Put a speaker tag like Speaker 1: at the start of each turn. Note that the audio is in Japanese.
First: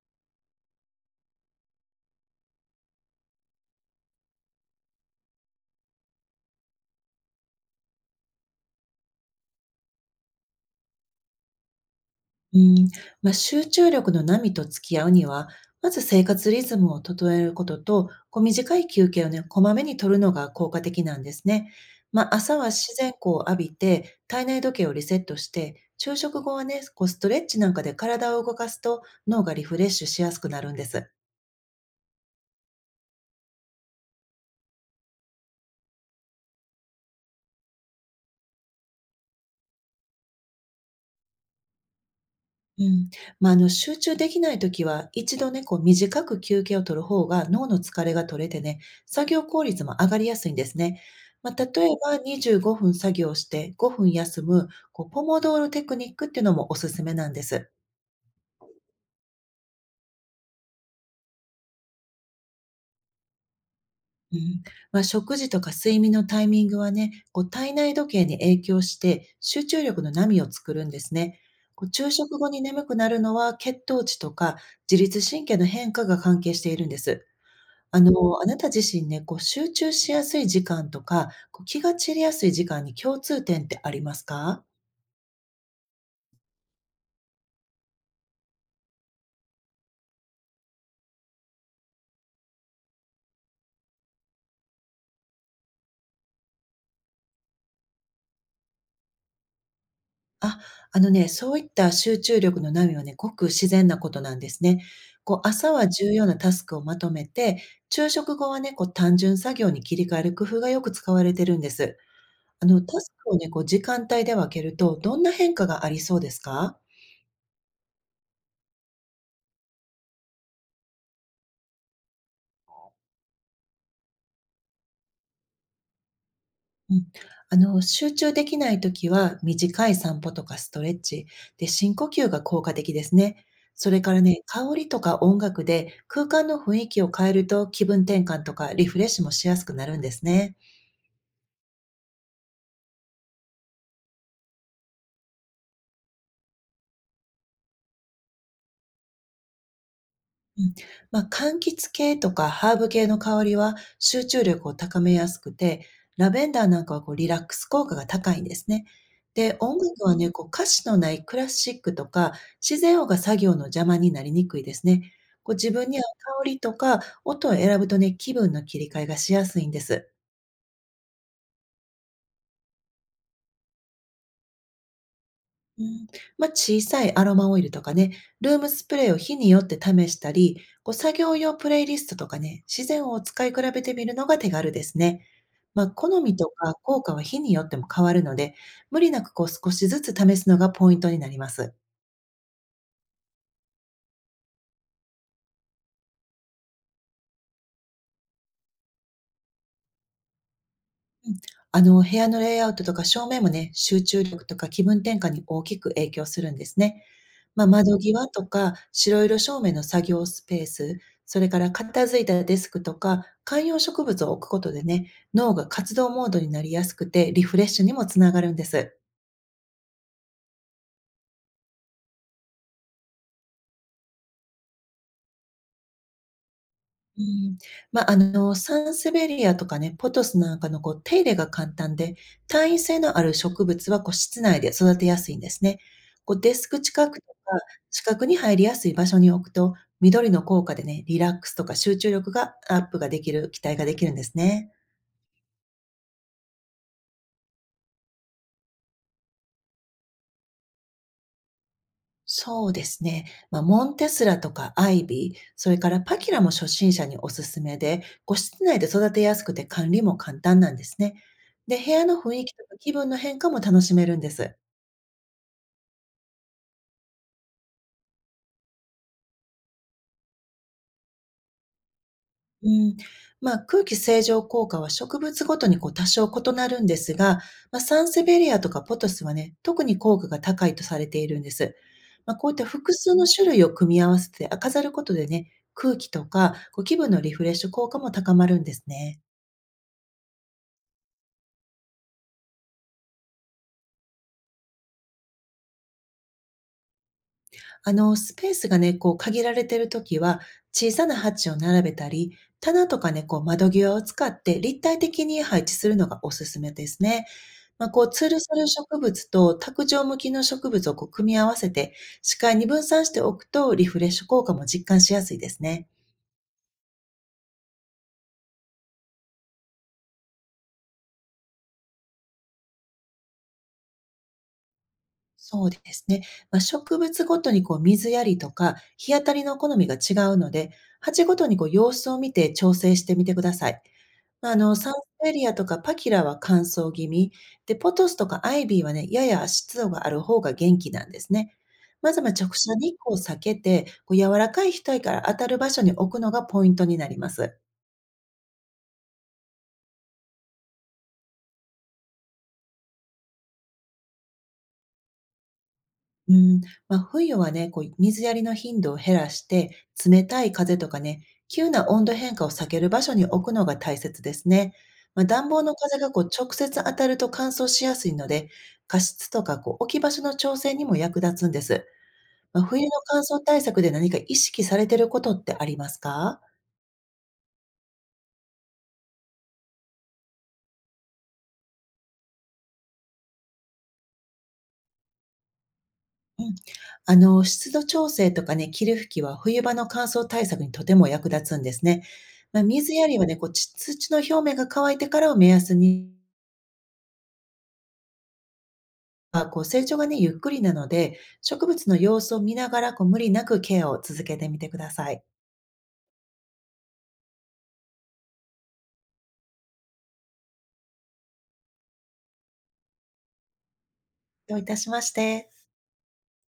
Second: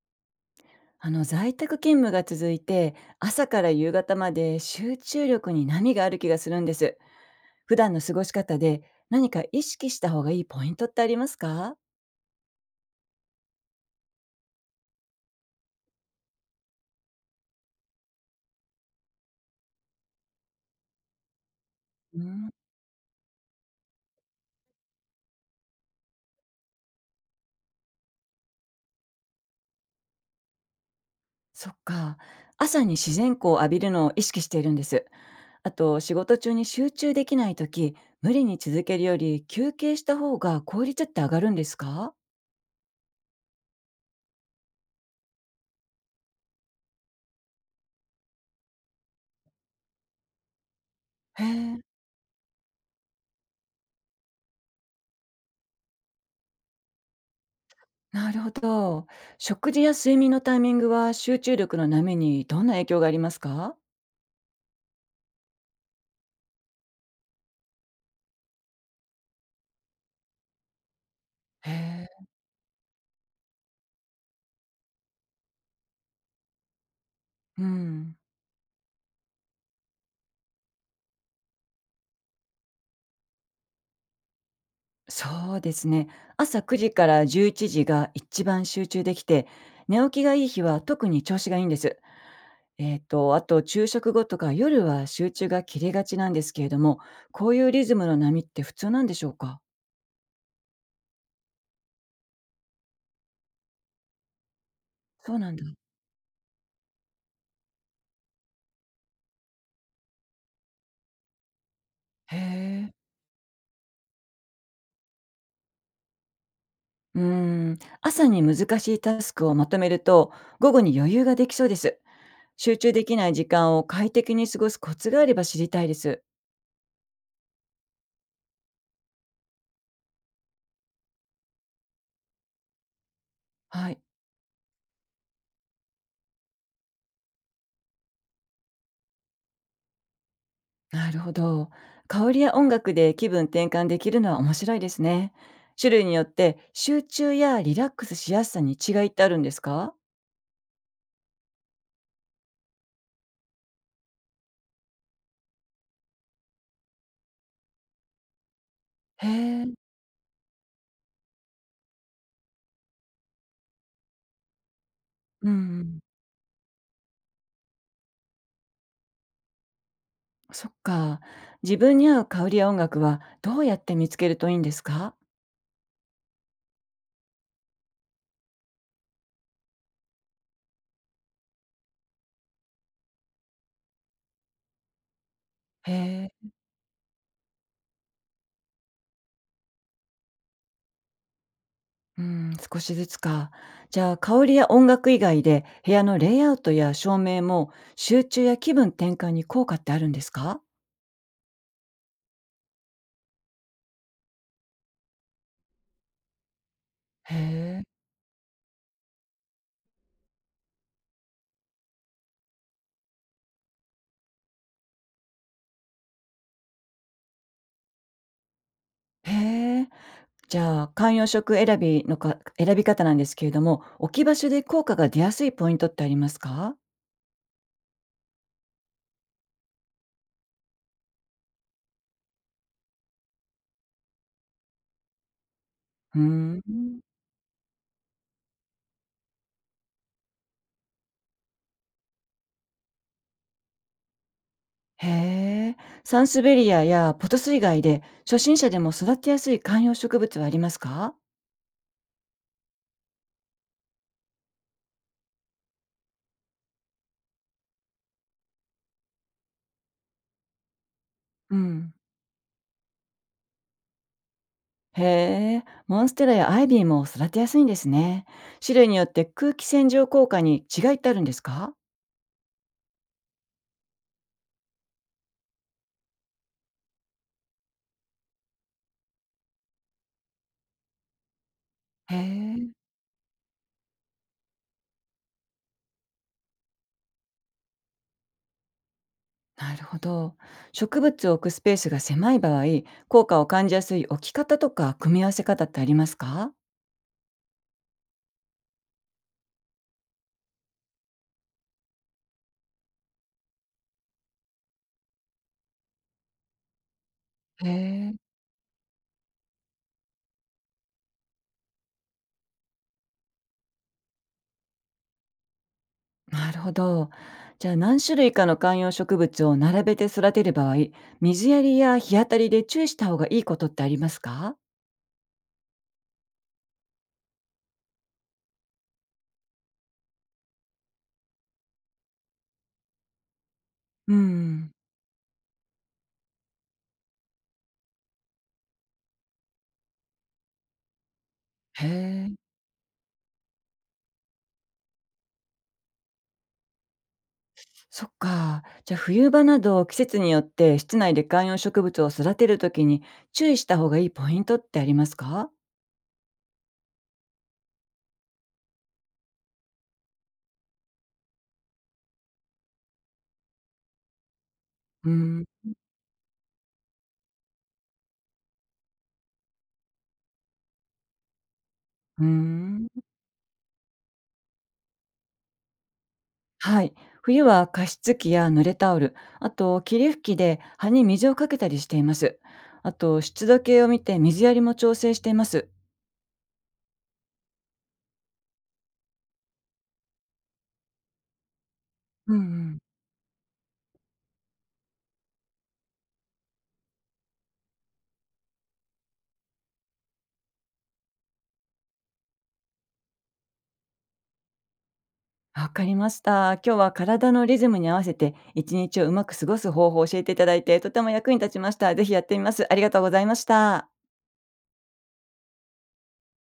Speaker 1: 在宅勤務が続いて朝から夕方まで集中力に波がある気がするんです。普段の過ごし方で何か意識した方がいいポイントってありますか？
Speaker 2: うん、まあ、集中力の波と付き合うには、まず生活リズムを整えることと、こう短い休憩をね、こまめに取るのが効果的なんですね。
Speaker 1: う
Speaker 2: まあ、
Speaker 1: ん。
Speaker 2: 朝は自然光を浴びて、体内時計をリセットして、昼食後はね、こうストレッチなんかで体を動かすと脳がリフレッシュしやすくなるんです。
Speaker 1: そっか。朝に自然光を浴びるのを意識しているんです。あと仕事中に集中できない時、無理に続けるより休憩した方が効率って上がるんですか？
Speaker 2: うん。まあ、あの、集中できないときは、一度ね、こう短く休憩を取る方が脳の疲れが取れてね、作業効率も上がりやすいんですね。
Speaker 1: へ
Speaker 2: まあ、例
Speaker 1: え。
Speaker 2: えば25分作業して5分休む、こうポモドーロテクニックっていうのもおすすめなんです。
Speaker 1: なるほど。食事や睡眠のタイミングは集中力の波にどんな影響がありますか？
Speaker 2: うん。まあ、食事とか睡眠のタイミングはね、こう体内時計に影響して、集中力の波を作るんですね。
Speaker 1: へ
Speaker 2: こう
Speaker 1: え。
Speaker 2: 昼食後に眠くなるのは、血糖値とか自律神経の変化が関係しているんです。
Speaker 1: う
Speaker 2: あ
Speaker 1: ん、
Speaker 2: の、あなた自身ね、こう集中しやすい時間とか、こう気が散りやすい時間に共通点ってありますか？
Speaker 1: そうですね。朝9時から11時が一番集中できて、寝起きがいい日は特に調子がいいんです。あと昼食後とか夜は集中が切れがちなんですけれども、こういうリズムの波って普通なんでしょうか？
Speaker 2: あ、あのね、そういった集中力の波はね、ごく自然なことなんですね。こ
Speaker 1: そう
Speaker 2: う
Speaker 1: なんだ。
Speaker 2: 朝は重要なタスクをまとめて、昼食後はね、こう単純作業に切り替える工夫がよく使われてるんです。
Speaker 1: へ
Speaker 2: あの、タ
Speaker 1: え。
Speaker 2: スクをね、こう時間帯で分けると、どんな変化がありそうですか？
Speaker 1: うん、朝に難しいタスクをまとめると、午後に余裕ができそうです。集中できない時間を快適に過ごすコツがあれば知りたいです。
Speaker 2: うん、あの、集中できないときは、短い散歩とかストレッチ、で、深呼吸が効果的ですね。そ
Speaker 1: は
Speaker 2: れ
Speaker 1: い。
Speaker 2: からね、香りとか音楽で空間の雰囲気を変えると気分転換とかリフレッシュもしやすくなるんですね。
Speaker 1: なるほど。香りや音楽で気分転換できるのは面白いですね。種類によって集中やリラックスしやすさに違いってあるんですか？
Speaker 2: うん、まあ、柑橘系とかハーブ系の香りは集中力を高めやすくて、ラベンダーなんかはこうリラックス効果が高いんですね。
Speaker 1: へ
Speaker 2: で、
Speaker 1: え、
Speaker 2: 音楽はね、こう歌詞のないクラシックとか自然音が作業の邪魔になりにくいですね。
Speaker 1: う
Speaker 2: こう自分に
Speaker 1: ん、
Speaker 2: 合う香りとか音を選ぶとね、気分の切り替えがしやすいんです。
Speaker 1: そっか。自分に合う香りや音楽はどうやって見つけるといいんですか？
Speaker 2: うん、まあ、小さいアロマオイルとかね、ルームスプレーを日によって試したり、こう作業用プレイリストとかね、自然を使い比べてみるのが手軽ですね。まあ、好
Speaker 1: へ
Speaker 2: みと
Speaker 1: え、
Speaker 2: か効果は日によっても変わるので、無理なくこう少しずつ試すのがポイントになります。
Speaker 1: うん、少しずつか。じゃあ香りや音楽以外で部屋のレイアウトや照明も集中や気分転換に効果ってあるんですか？
Speaker 2: うん。あの、部屋のレイアウトとか照明もね、集中力とか気分転換に大きく影響するんですね。
Speaker 1: へ
Speaker 2: まあ、窓際とか白色照明の作業スペース、それから片付いたデスクとか観葉植物を置くことでね、脳が活動モードになりやすくて、リフレッシュにもつながるんです。
Speaker 1: え、へえ。じゃあ、観葉植選びのか選び方なんですけれども、置き場所で効果が出やすいポイントってありますか？
Speaker 2: うん。まあ、サンセベリアとかね、ポトスなんかのこう手入れが簡単で、単位性のある植物はこう室内で育てやすいんですね。
Speaker 1: う
Speaker 2: こうデ
Speaker 1: ー
Speaker 2: スク
Speaker 1: ん。
Speaker 2: 近くとか、近くに入りやすい場所に置くと、緑の効果でね、リラックスとか集中力がアップができる期待ができるんですね。
Speaker 1: へえ。サンスベリアやポトス以外で、初心者でも育てやすい観葉植物はありますか？
Speaker 2: そうですね。まあ、モンテスラとかアイビー、それからパキラも初心者におすすめで、ご室内で育てやすくて管理も簡単なんですね。
Speaker 1: う
Speaker 2: で、部
Speaker 1: ん。
Speaker 2: 屋の雰囲気とか気分の変化も楽しめるんです。
Speaker 1: へえ。モンステラやアイビーも育てやすいんですね。種類によって空気洗浄効果に違いってあるんですか？
Speaker 2: うん。まあ、空気清浄効果は植物ごとにこう多少異なるんですが、まあ、サンセベリアとかポトスはね、特に効果が高いとされているんです。
Speaker 1: へ
Speaker 2: まあ、こういった
Speaker 1: え、
Speaker 2: 複数の種類を組み合わせて飾ることでね、空気とかこう気分のリフレッシュ効果も高まるんですね。
Speaker 1: なるほど。植物を置くスペースが狭い場合、効果を感じやすい置き方とか組み合わせ方ってありますか？
Speaker 2: あの、スペースがね、こう限られてるときは、小さな鉢を並べたり、棚とかね、こう窓際を使って立体的に配置するのがおすすめですね。
Speaker 1: へ
Speaker 2: まあ、こう、
Speaker 1: え、
Speaker 2: 吊るする植物と卓上向きの植物をこう組み合わせて、視界に分散しておくとリフレッシュ効果も実感しやすいですね。
Speaker 1: なるほど。じゃあ何種類かの観葉植物を並べて育てる場合、水やりや日当たりで注意した方がいいことってありますか？
Speaker 2: そうですね。まあ、植物ごとにこう水やりとか日当たりの好みが違うので、鉢ごとにこう様子を見て調整してみてください。
Speaker 1: う
Speaker 2: まあ、あ
Speaker 1: ん。
Speaker 2: の、サンスベリアとかパキラは乾燥気味、で、ポトスとかアイビーはね、やや湿度がある方が元気なんですね。
Speaker 1: へ
Speaker 2: まずま
Speaker 1: え、
Speaker 2: あ直射日光を避けて、こう柔らかい日陰から当たる場所に置くのがポイントになります。
Speaker 1: そっか。じゃあ冬場など季節によって室内で観葉植物を育てるときに注意した方がいいポイントってありますか？
Speaker 2: うん、まあ、冬はね、こう水やりの頻度を減らして、冷たい風とかね、急な温度変化を避ける場所に置くのが大切ですね。
Speaker 1: う
Speaker 2: まあ、
Speaker 1: ん。
Speaker 2: 暖房の風がこう直接当たると乾燥しやすいので、加湿とかこう置き場所の調整にも役立つんです。
Speaker 1: う
Speaker 2: まあ、冬
Speaker 1: ん。
Speaker 2: の乾燥対策で何か意識されてることってありますか？
Speaker 1: はい。冬は加湿器や濡れタオル、あと霧吹きで葉に水をかけたりしています。あと湿度計を見て水やりも調整しています。
Speaker 2: うん、あの、湿度調整とかね、霧吹きは冬場の乾燥対策にとても役立つんですね。
Speaker 1: うんう
Speaker 2: まあ、
Speaker 1: ん。
Speaker 2: 水やりはね、こうち土の表面が乾いてからを目安にあ、こう成長がね、ゆっくりなので、植物の様子を見ながら、こう無理なくケアを続けてみてください。
Speaker 1: わかりました。今日は体のリズムに合わせて、一日をうまく過ごす方法を教えていただいて、とても役に立ちました。ぜひやってみます。ありがとうございました。
Speaker 2: どういたしまして。